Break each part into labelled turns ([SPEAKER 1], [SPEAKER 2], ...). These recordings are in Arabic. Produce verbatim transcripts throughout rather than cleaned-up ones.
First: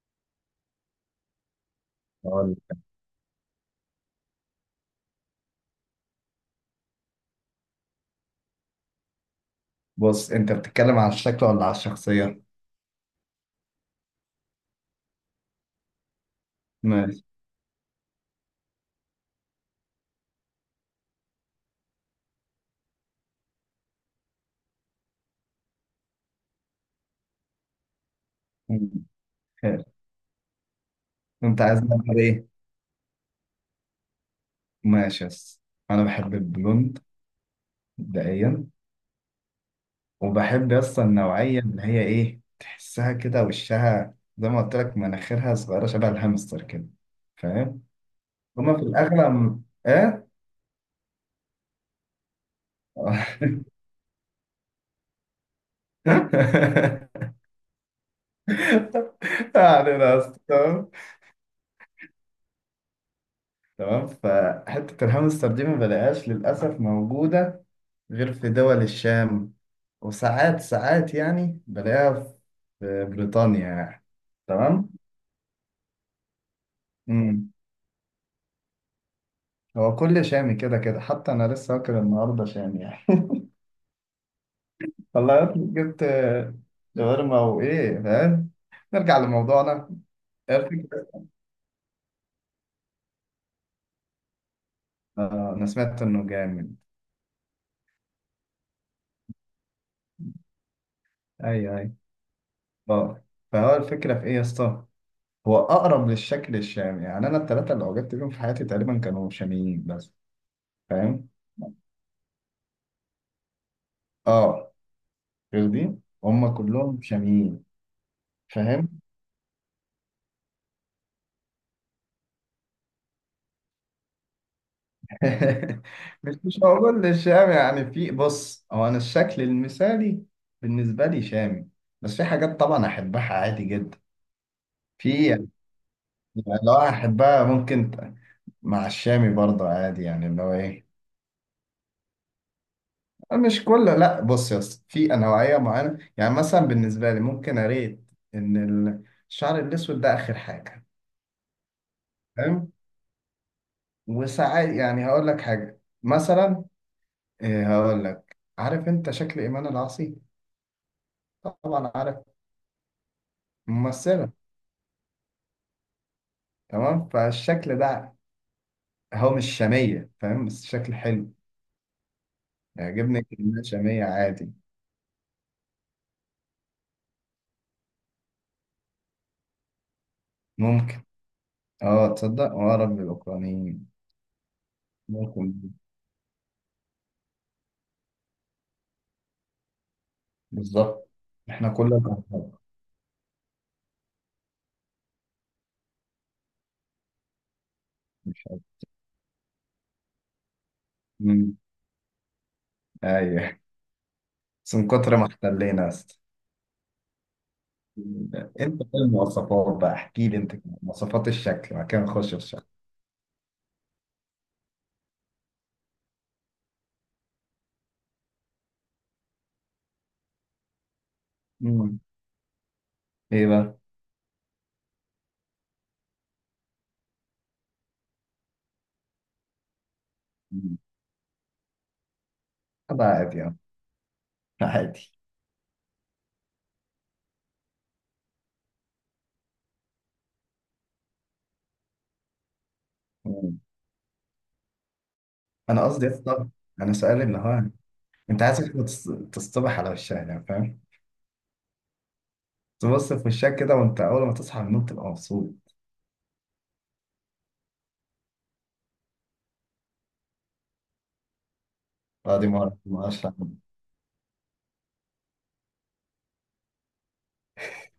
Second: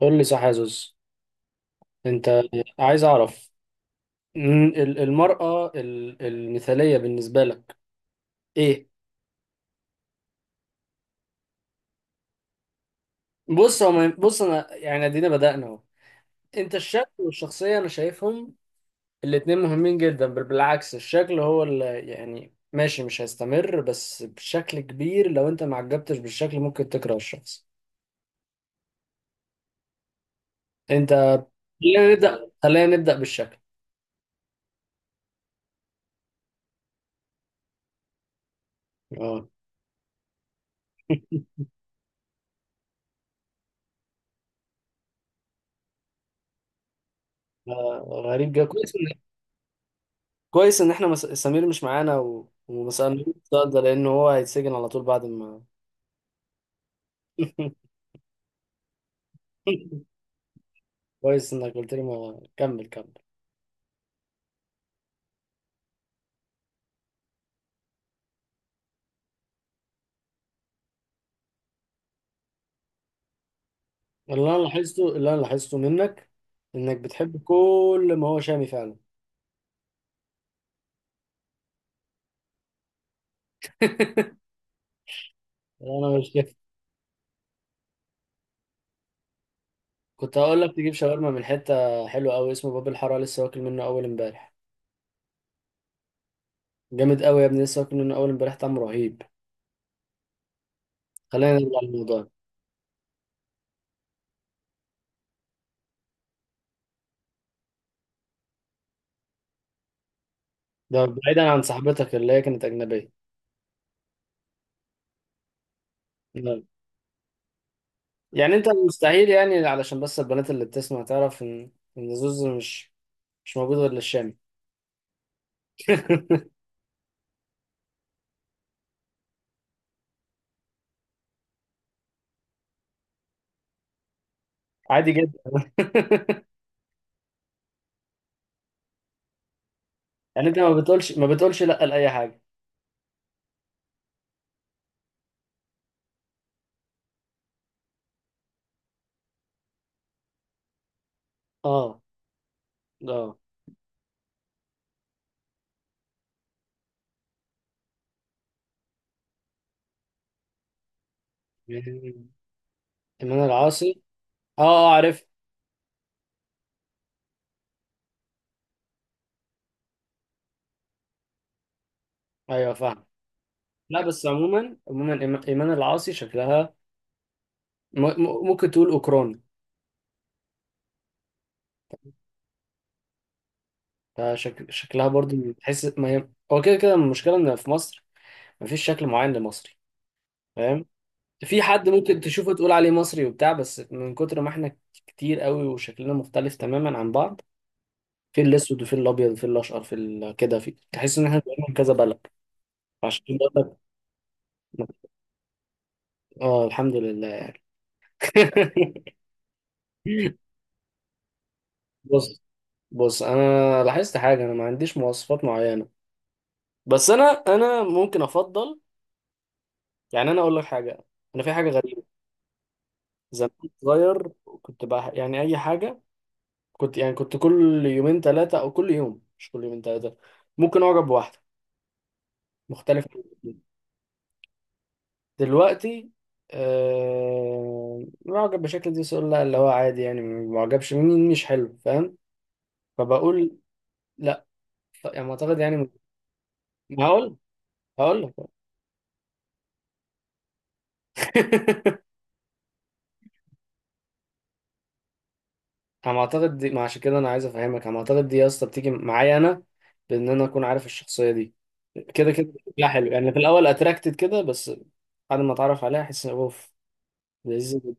[SPEAKER 1] قول لي صح يا زوز. انت
[SPEAKER 2] أقول لك.
[SPEAKER 1] عايز اعرف م- ال- المرأة ال- المثالية بالنسبة لك ايه؟
[SPEAKER 2] بص، انت بتتكلم على الشكل ولا على الشخصية؟
[SPEAKER 1] بص هو ما- بص انا يعني ادينا بدأنا اهو. انت الشكل
[SPEAKER 2] ماشي.
[SPEAKER 1] والشخصية انا شايفهم الاتنين مهمين جدا، بل بالعكس، الشكل هو اللي يعني ماشي مش هيستمر، بس بشكل كبير لو انت ما عجبتش بالشكل ممكن تكره الشخص.
[SPEAKER 2] مم. خير،
[SPEAKER 1] انت
[SPEAKER 2] انت عايز
[SPEAKER 1] خلينا
[SPEAKER 2] نعمل ايه؟
[SPEAKER 1] نبدأ خلينا نبدأ بالشكل.
[SPEAKER 2] ماشي يس، انا بحب البلوند مبدئيا.
[SPEAKER 1] اه.
[SPEAKER 2] وبحب يس النوعية اللي هي ايه، تحسها كده وشها زي ما قلت لك، مناخيرها صغيرة شبه الهامستر كده. فاهم؟
[SPEAKER 1] آه، غريب جدا،
[SPEAKER 2] هما في
[SPEAKER 1] كويس.
[SPEAKER 2] الأغلب ايه؟
[SPEAKER 1] كويس ان احنا مس... سمير مش معانا و... وما سألناش السؤال ده، لان هو هيتسجن على طول بعد ما.
[SPEAKER 2] يعني بس تمام.
[SPEAKER 1] كويس انك قلت لي، ما كمل كمل.
[SPEAKER 2] تمام، فحتة الهامستر دي ما بلاقيهاش للأسف موجودة غير في دول الشام. وساعات ساعات يعني بلاقيها في بريطانيا يعني.
[SPEAKER 1] اللي انا
[SPEAKER 2] تمام.
[SPEAKER 1] لاحظته اللي انا لاحظته منك انك بتحب
[SPEAKER 2] امم
[SPEAKER 1] كل ما هو شامي فعلا.
[SPEAKER 2] هو كل شامي كده كده، حتى انا لسه واكل النهارده شامي يعني. والله يا ابني
[SPEAKER 1] يعني
[SPEAKER 2] جبت
[SPEAKER 1] انا مش كده.
[SPEAKER 2] شاورما وايه، فاهم. نرجع لموضوعنا.
[SPEAKER 1] كنت
[SPEAKER 2] إيه
[SPEAKER 1] هقول لك تجيب
[SPEAKER 2] الفكرة؟
[SPEAKER 1] شاورما من حته حلوه قوي اسمه باب الحاره، لسه واكل منه اول امبارح.
[SPEAKER 2] آه، انا سمعت انه جامد.
[SPEAKER 1] جامد قوي يا ابني، لسه واكل منه اول امبارح، طعمه رهيب. خلينا نرجع
[SPEAKER 2] ايوه ايوه،
[SPEAKER 1] للموضوع.
[SPEAKER 2] اه. فهو الفكره في ايه يا اسطى؟ هو اقرب للشكل الشامي. يعني انا الثلاثه اللي وجدت بيهم في حياتي تقريبا كانوا شاميين بس،
[SPEAKER 1] ده
[SPEAKER 2] فاهم.
[SPEAKER 1] بعيدا عن صاحبتك اللي هي كانت اجنبيه.
[SPEAKER 2] اه، فاهمين هم كلهم شاميين.
[SPEAKER 1] يعني انت
[SPEAKER 2] فاهم.
[SPEAKER 1] مستحيل، يعني علشان بس البنات اللي بتسمع تعرف ان ان زوز مش مش موجود غير للشام.
[SPEAKER 2] مش مش هقول الشام يعني. في بص، هو انا الشكل المثالي بالنسبه لي شامي، بس في حاجات طبعا احبها عادي جدا. في
[SPEAKER 1] عادي جدا.
[SPEAKER 2] يعني، يعني لو احبها ممكن ت- مع الشامي برضه عادي يعني اللي
[SPEAKER 1] يعني
[SPEAKER 2] هو
[SPEAKER 1] انت ما
[SPEAKER 2] ايه.
[SPEAKER 1] بتقولش ما بتقولش لا لاي حاجه.
[SPEAKER 2] مش كله، لا. بص يا اسطى، في نوعيه معينه، يعني مثلا بالنسبه لي ممكن اريد ان ال- الشعر الاسود ده اخر حاجه،
[SPEAKER 1] اه
[SPEAKER 2] فاهم.
[SPEAKER 1] اه،
[SPEAKER 2] وساعات يعني هقول لك حاجه، مثلا إيه. هقول لك، عارف انت شكل ايمان العاصي؟ طبعا عارف.
[SPEAKER 1] إيمان إيمان العاصي.
[SPEAKER 2] ممثله.
[SPEAKER 1] اه اه عارف.
[SPEAKER 2] تمام. فالشكل ده هو مش شاميه، فاهم، بس شكل حلو
[SPEAKER 1] ايوه فاهم.
[SPEAKER 2] يعجبني. كلمه
[SPEAKER 1] لا
[SPEAKER 2] شاميه
[SPEAKER 1] بس
[SPEAKER 2] عادي.
[SPEAKER 1] عموما عموما إيم- إيمان العاصي شكلها م- م- ممكن تقول أوكراني.
[SPEAKER 2] ممكن. اه، تصدق، اه رب الاوكرانيين.
[SPEAKER 1] فشك... شكلها برضو،
[SPEAKER 2] ممكن.
[SPEAKER 1] تحس ما هي هو كده كده، المشكلة إن في مصر مفيش شكل معين لمصري، فاهم؟
[SPEAKER 2] بالظبط.
[SPEAKER 1] في
[SPEAKER 2] احنا
[SPEAKER 1] حد
[SPEAKER 2] كلنا
[SPEAKER 1] ممكن
[SPEAKER 2] كهرباء.
[SPEAKER 1] تشوفه تقول عليه مصري وبتاع، بس من كتر ما احنا كتير قوي وشكلنا مختلف تماما عن بعض. في
[SPEAKER 2] مش عارف.
[SPEAKER 1] الاسود وفي الابيض وفي الاشقر، في ال- كده، في تحس ان احنا
[SPEAKER 2] مم.
[SPEAKER 1] بقينا من كذا بلد. عشان كده
[SPEAKER 2] ايوه،
[SPEAKER 1] بقول
[SPEAKER 2] بس من
[SPEAKER 1] لك.
[SPEAKER 2] كتر ما احتلينا يا اسطى.
[SPEAKER 1] اه، الحمد لله.
[SPEAKER 2] انت ايه المواصفات بقى؟ احكي لي انت كده مواصفات الشكل، بعد كده نخش في
[SPEAKER 1] بص
[SPEAKER 2] الشكل.
[SPEAKER 1] بص، انا لاحظت حاجه، انا ما عنديش مواصفات معينه. بس انا انا ممكن افضل، يعني انا اقول لك حاجه. انا في حاجه
[SPEAKER 2] مم.
[SPEAKER 1] غريبه.
[SPEAKER 2] ايه
[SPEAKER 1] زمان كنت
[SPEAKER 2] بقى؟
[SPEAKER 1] صغير، كنت بقى يعني اي حاجه، كنت يعني كنت كل يومين ثلاثه، او كل يوم، مش كل يومين ثلاثه،
[SPEAKER 2] مم.
[SPEAKER 1] ممكن اعجب بواحده
[SPEAKER 2] ده
[SPEAKER 1] مختلف عن
[SPEAKER 2] عادي، اه.
[SPEAKER 1] الجديد.
[SPEAKER 2] عادي.
[SPEAKER 1] دلوقتي آه معجب بشكل دي سؤال، لا اللي هو عادي يعني، معجبش مني، مش حلو فاهم، فبقول لا، ف- يعني معتقد
[SPEAKER 2] انا
[SPEAKER 1] يعني.
[SPEAKER 2] قصدي يا اسطى، انا سؤالي
[SPEAKER 1] هقول
[SPEAKER 2] اللي هو:
[SPEAKER 1] هقول لك.
[SPEAKER 2] انت عايز واحدة تص- تصطبح على وشها يعني، فاهم؟ تبص في وشها كده وانت اول ما تصحى من النوم تبقى مبسوط.
[SPEAKER 1] انا معتقد دي، ما عشان كده انا عايز افهمك، انا معتقد دي يا اسطى بتيجي معايا انا، بان انا اكون عارف الشخصيه دي كده
[SPEAKER 2] اه، دي
[SPEAKER 1] كده،
[SPEAKER 2] ما أعرف-
[SPEAKER 1] لا
[SPEAKER 2] ما
[SPEAKER 1] حلو
[SPEAKER 2] اعرفش
[SPEAKER 1] يعني في
[SPEAKER 2] أعمل.
[SPEAKER 1] الاول اتراكتد كده، بس بعد ما اتعرف عليها احس اوف، لذيذ جدا.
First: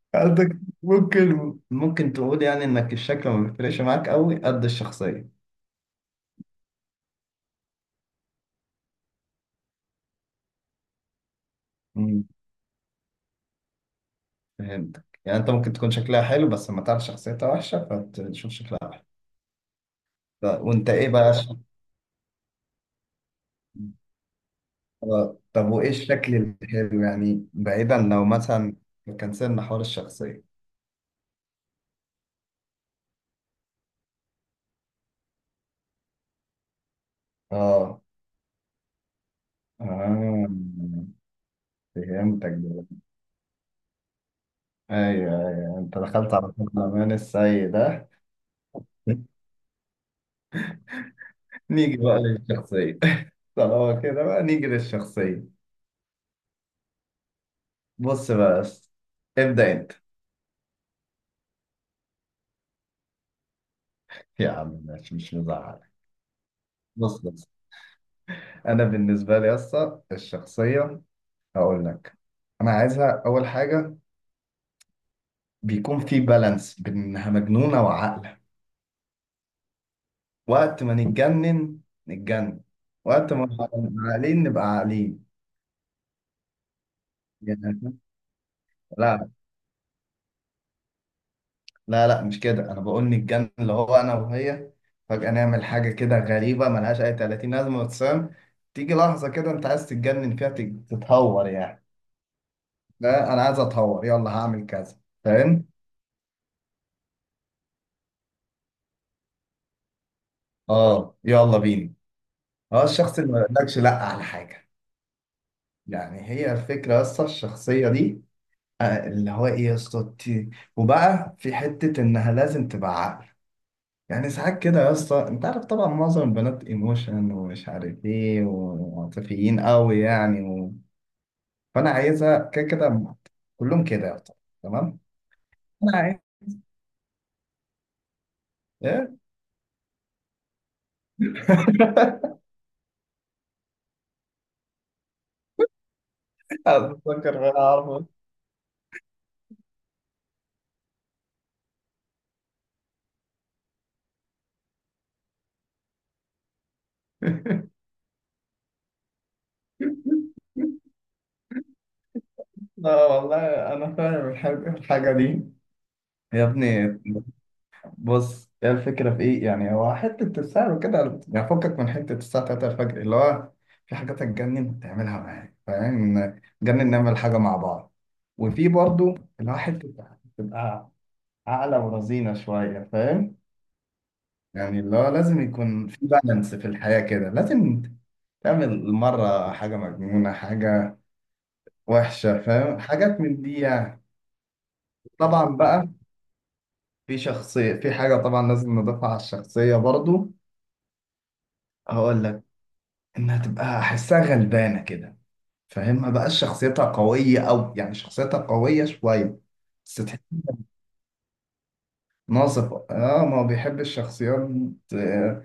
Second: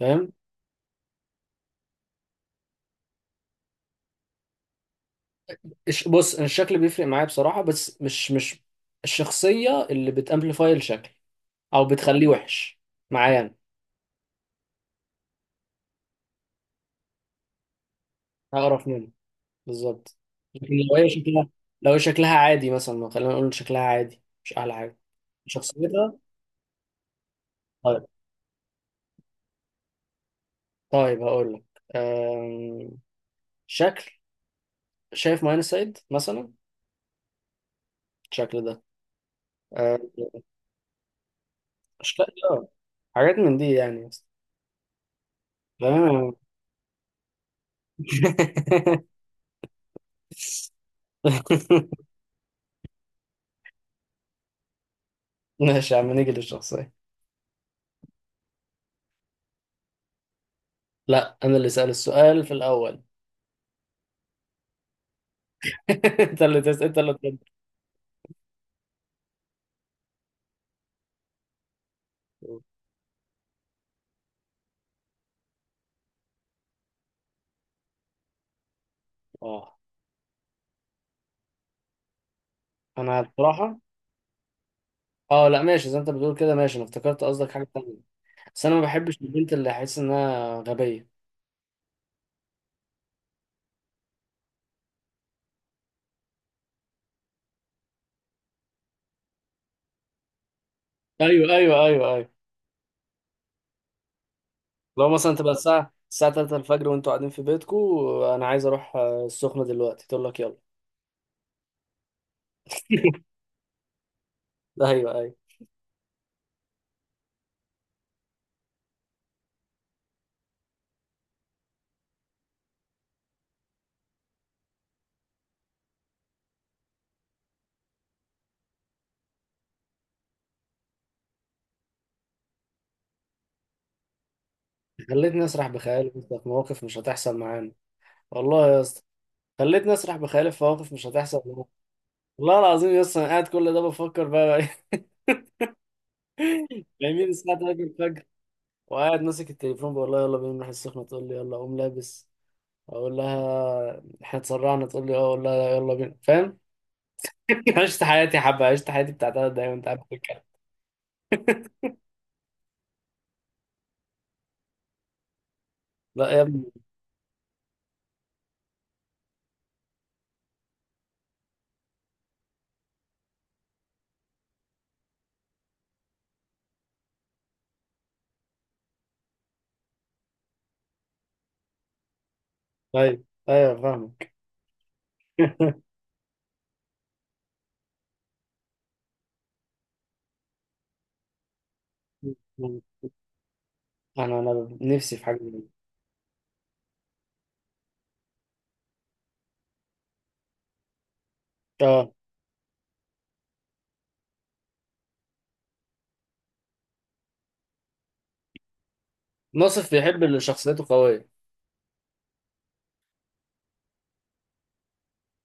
[SPEAKER 1] فاهم؟
[SPEAKER 2] قصدك ممكن ممكن تقول يعني انك الشكل ما بيفرقش معاك قوي قد الشخصيه.
[SPEAKER 1] الش- بص أنا الشكل بيفرق معايا بصراحة، بس مش مش الشخصية اللي بتامبليفاي الشكل او
[SPEAKER 2] امم
[SPEAKER 1] بتخليه وحش معايا،
[SPEAKER 2] فهمتك. يعني انت ممكن تكون شكلها حلو بس لما تعرف شخصيتها وحشه فتشوف
[SPEAKER 1] انا
[SPEAKER 2] شكلها
[SPEAKER 1] هقرف
[SPEAKER 2] وحش.
[SPEAKER 1] منه، بالظبط.
[SPEAKER 2] ف-
[SPEAKER 1] لكن
[SPEAKER 2] وانت
[SPEAKER 1] لو هي
[SPEAKER 2] ايه بقى
[SPEAKER 1] شكلها
[SPEAKER 2] الشكل-
[SPEAKER 1] لو هي شكلها عادي مثلا، خلينا نقول شكلها عادي مش احلى حاجة،
[SPEAKER 2] آه، طب وايه
[SPEAKER 1] شخصيتها.
[SPEAKER 2] الشكل الحلو يعني؟ بعيدا
[SPEAKER 1] طيب،
[SPEAKER 2] لو مثلا كان سيبنا حوار الشخصيه.
[SPEAKER 1] طيب هقول لك. أم... شكل، شايف ماين سايد مثلا
[SPEAKER 2] اه.
[SPEAKER 1] الشكل ده. أم...
[SPEAKER 2] آه.
[SPEAKER 1] اشكال،
[SPEAKER 2] فهمتك
[SPEAKER 1] آه،
[SPEAKER 2] دلوقتي.
[SPEAKER 1] حاجات من دي يعني.
[SPEAKER 2] ايوه ايوه، انت
[SPEAKER 1] تمام.
[SPEAKER 2] دخلت على طول الامان السيء ده. نيجي بقى للشخصية. طالما كده بقى نيجي للشخصية.
[SPEAKER 1] ماشي يا عم، نيجي للشخصية.
[SPEAKER 2] بص بقى بس، ابدأ انت.
[SPEAKER 1] لا انا اللي سأل السؤال في الاول.
[SPEAKER 2] يا عم ماشي، مش مزعل.
[SPEAKER 1] انت اللي تسأل انت اللي
[SPEAKER 2] بص
[SPEAKER 1] تسأل.
[SPEAKER 2] بص انا بالنسبة لي اصلا الشخصية. هقول لك، انا عايزها اول حاجة بيكون في بالانس بين انها مجنونة وعاقلة.
[SPEAKER 1] اه،
[SPEAKER 2] وقت ما نتجنن نتجنن،
[SPEAKER 1] انا
[SPEAKER 2] وقت ما نبقى
[SPEAKER 1] بصراحه
[SPEAKER 2] عاقلين نبقى عاقلين.
[SPEAKER 1] اه لا، ماشي زي ما انت بتقول كده، ماشي، انا افتكرت قصدك حاجه تانية.
[SPEAKER 2] يعني
[SPEAKER 1] بس انا ما بحبش
[SPEAKER 2] لا
[SPEAKER 1] البنت اللي احس انها غبيه.
[SPEAKER 2] لا لا، مش كده. انا بقول نتجنن اللي هو انا وهي فجأة نعمل حاجة كده غريبة ملهاش اي ثلاثين لازمة وتسام. تيجي لحظة كده انت عايز تتجنن فيها، تت- تتهور
[SPEAKER 1] ايوه
[SPEAKER 2] يعني.
[SPEAKER 1] ايوه ايوه ايوه.
[SPEAKER 2] لا، انا عايز اتهور. يلا هعمل كذا،
[SPEAKER 1] لو مثلا تبقى
[SPEAKER 2] فاهم.
[SPEAKER 1] الساعه الساعه تلاتة الفجر وانتوا قاعدين في بيتكم، انا عايز اروح آه، السخنه دلوقتي، تقول لك يلا.
[SPEAKER 2] اه يلا بينا. اه، الشخص اللي ما يقولكش لا على حاجة.
[SPEAKER 1] ايوه ايوه.
[SPEAKER 2] يعني هي الفكرة بس الشخصية دي، آه، اللي هو ايه يا اسطى، ت- وبقى في حتة انها لازم تبقى عقل. يعني ساعات كده يا اسطى، انت عارف طبعا معظم البنات ايموشن ومش عارف ايه وعاطفيين قوي يعني و... فانا عايزها كده كده. كلهم كده يا اسطى. تمام.
[SPEAKER 1] خلتني اسرح
[SPEAKER 2] انا
[SPEAKER 1] بخيالي
[SPEAKER 2] عايز
[SPEAKER 1] في مواقف مش هتحصل معانا. والله يا اسطى،
[SPEAKER 2] ايه.
[SPEAKER 1] خلتني اسرح بخيالي في مواقف مش هتحصل معانا، والله العظيم يا اسطى، انا قاعد كل ده بفكر بقى. جميل،
[SPEAKER 2] اتذكر
[SPEAKER 1] الساعة
[SPEAKER 2] انا
[SPEAKER 1] تلاتة
[SPEAKER 2] عارفه.
[SPEAKER 1] الفجر وقاعد ماسك التليفون بقول لها يلا بينا نروح السخنة، تقول لي يلا أقوم لابس، أقول لها إحنا اتسرعنا، تقول لي أه، أقول لها يلا بينا، فاهم؟ عشت حياتي حبة، عشت حياتي بتاع تلات دقايق وأنت قاعد بتتكلم.
[SPEAKER 2] لا والله، انا فاهم الحاجه الحاجة دي
[SPEAKER 1] لا يا
[SPEAKER 2] يا
[SPEAKER 1] ابني.
[SPEAKER 2] ابني. بص، هي الفكرة في إيه؟ يعني هو حتة السعر وكده يعني، فكك من حتة الساعة الثالثة الفجر اللي هو في حاجات هتجنن تعملها معايا، فاهم؟ نجنن نعمل حاجة مع بعض. وفي برضو اللي هو حتة تبقى عاقلة ورزينة شوية،
[SPEAKER 1] طيب
[SPEAKER 2] فاهم؟
[SPEAKER 1] أيوه فاهمك.
[SPEAKER 2] يعني اللي هو لازم يكون في بالانس في الحياة كده. لازم تعمل مرة حاجة مجنونة، حاجة وحشة، فاهم، حاجات من دي يعني.
[SPEAKER 1] أنا أنا نفسي في حاجة
[SPEAKER 2] طبعا
[SPEAKER 1] زي دي.
[SPEAKER 2] بقى، في شخصية، في حاجة طبعا لازم نضيفها على الشخصية برضو.
[SPEAKER 1] أه.
[SPEAKER 2] هقول لك، انها تبقى احسها غلبانه كده، فاهم، ما بقاش شخصيتها قويه، او يعني شخصيتها قويه شويه
[SPEAKER 1] ناصف
[SPEAKER 2] بس تحس.
[SPEAKER 1] بيحب اللي شخصيته قوية.
[SPEAKER 2] ناصفه اه، ما بيحب الشخصيات، آه،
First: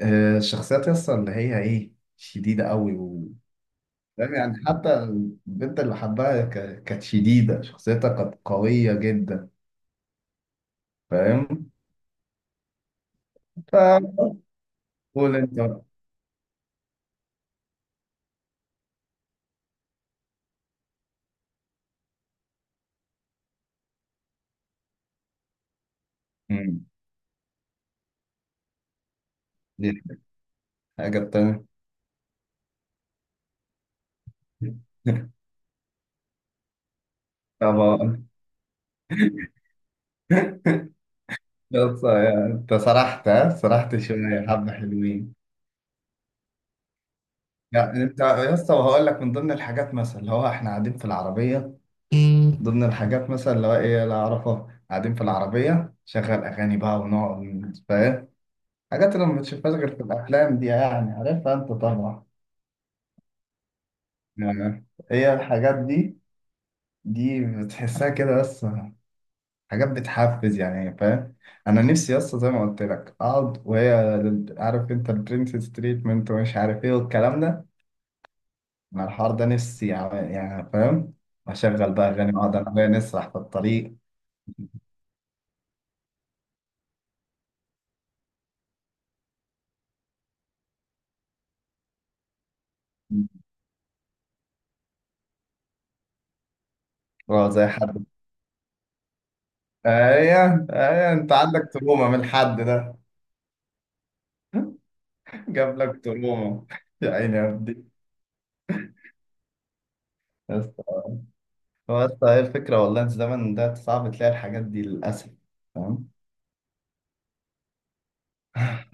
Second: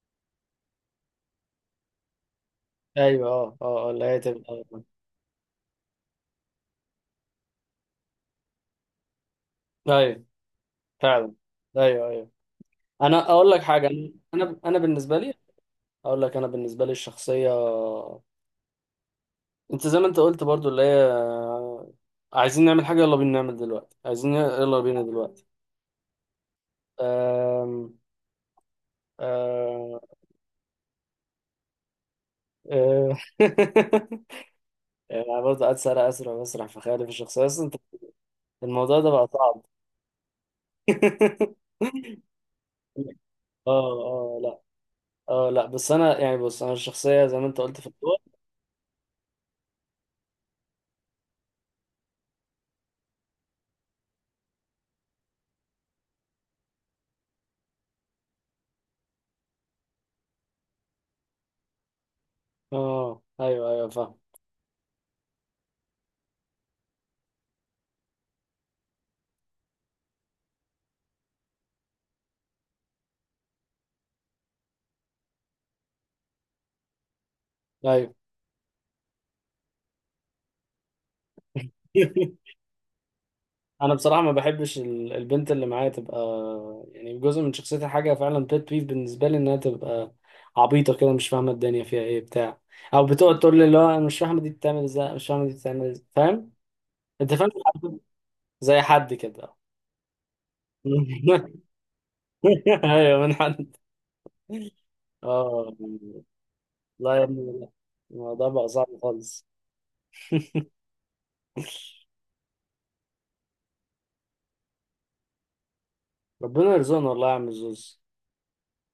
[SPEAKER 2] آه الشخصيات يسطا اللي هي ايه، شديده قوي
[SPEAKER 1] أيوه
[SPEAKER 2] و...
[SPEAKER 1] أه أه آه، اللي هي
[SPEAKER 2] فاهم
[SPEAKER 1] تبقى،
[SPEAKER 2] يعني.
[SPEAKER 1] أيوه.
[SPEAKER 2] حتى البنت اللي حبها ك- كانت شديده، شخصيتها كانت قويه جدا،
[SPEAKER 1] طيب، فعلا.
[SPEAKER 2] فاهم.
[SPEAKER 1] أيوه أيوه. أنا أقول لك حاجة. أنا
[SPEAKER 2] فقول
[SPEAKER 1] أنا بالنسبة لي
[SPEAKER 2] انت بقى.
[SPEAKER 1] أقول لك، أنا بالنسبة لي الشخصية، انت زي ما انت قلت برضو اللي هي عايزين نعمل حاجة يلا بينا نعمل دلوقتي، عايزين يلا بينا دلوقتي.
[SPEAKER 2] مم.
[SPEAKER 1] أم...
[SPEAKER 2] دي
[SPEAKER 1] أم...
[SPEAKER 2] الحاجه التانيه.
[SPEAKER 1] أم... يعني برضه قاعد سارع أسرع وأسرع في خيالي في الشخصية أصلا أنت.
[SPEAKER 2] طبعا.
[SPEAKER 1] الموضوع ده بقى صعب.
[SPEAKER 2] يسطا يعني انت سرحت ها
[SPEAKER 1] اه
[SPEAKER 2] سرحت
[SPEAKER 1] اه
[SPEAKER 2] شويه
[SPEAKER 1] لا،
[SPEAKER 2] حبه حلوين.
[SPEAKER 1] اه لا، بس أنا يعني بص أنا الشخصية زي ما أنت قلت في
[SPEAKER 2] يعني
[SPEAKER 1] الأول.
[SPEAKER 2] انت يا اسطى، وهقول لك من ضمن الحاجات مثلا اللي هو احنا قاعدين في العربيه، ضمن الحاجات مثلا اللي هو ايه لا اعرفها، قاعدين في العربيه شغل اغاني بقى ونقعد، فاهم، حاجات اللي ما بتشوفهاش غير في الافلام دي يعني، عارفها انت طبعا.
[SPEAKER 1] اه أيوه أيوه فاهم،
[SPEAKER 2] يعني هي الحاجات دي دي بتحسها كده بس، حاجات بتحفز يعني، فاهم. انا نفسي يا اسطى زي ما قلت لك اقعد وهي، عارف انت البرنسس تريتمنت ومش عارف ايه والكلام ده.
[SPEAKER 1] أيوه.
[SPEAKER 2] انا الحوار ده نفسي يعني يعني فاهم. اشغل بقى اغاني واقعد انا وهي نسرح في
[SPEAKER 1] انا
[SPEAKER 2] الطريق.
[SPEAKER 1] بصراحه ما بحبش ال- البنت اللي معايا تبقى، يعني جزء من شخصيتها حاجه فعلا بيت بيف بالنسبه لي، انها تبقى عبيطه كده، مش فاهمه الدنيا فيها ايه بتاع، او بتقعد تقول لي اللي هو انا مش فاهمه دي بتعمل ازاي، مش فاهمه دي بتعمل ازاي، فاهم؟ انت فاهم؟
[SPEAKER 2] اه زي
[SPEAKER 1] حد-
[SPEAKER 2] حد.
[SPEAKER 1] زي حد كده.
[SPEAKER 2] ايوه ايوه، انت عندك تروما من الحد ده.
[SPEAKER 1] ايوه من حد. اه
[SPEAKER 2] جاب لك تروما. يا
[SPEAKER 1] لا يا
[SPEAKER 2] عيني يا
[SPEAKER 1] ابني لا.
[SPEAKER 2] ابني.
[SPEAKER 1] الموضوع بقى صعب خالص.
[SPEAKER 2] بس هو بس هي الفكره والله، في الزمن ده صعب تلاقي الحاجات دي للاسف، فاهم.
[SPEAKER 1] ربنا يرزقنا والله يا عم الزوز،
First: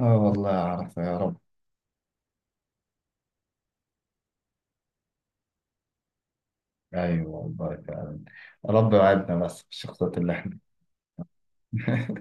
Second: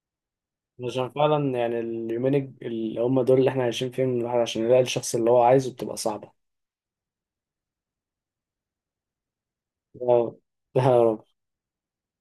[SPEAKER 2] اه والله اعرف،
[SPEAKER 1] عشان
[SPEAKER 2] يا رب.
[SPEAKER 1] فعلا يعني اليومين الج- اللي هم دول اللي احنا عايشين فيهم، الواحد عشان يلاقي الشخص اللي هو عايزه بتبقى صعبة.
[SPEAKER 2] ايوه والله فعلا. رب يوعدنا بس
[SPEAKER 1] يا
[SPEAKER 2] بالشخصيات اللي
[SPEAKER 1] رب
[SPEAKER 2] احنا.
[SPEAKER 1] يا رب.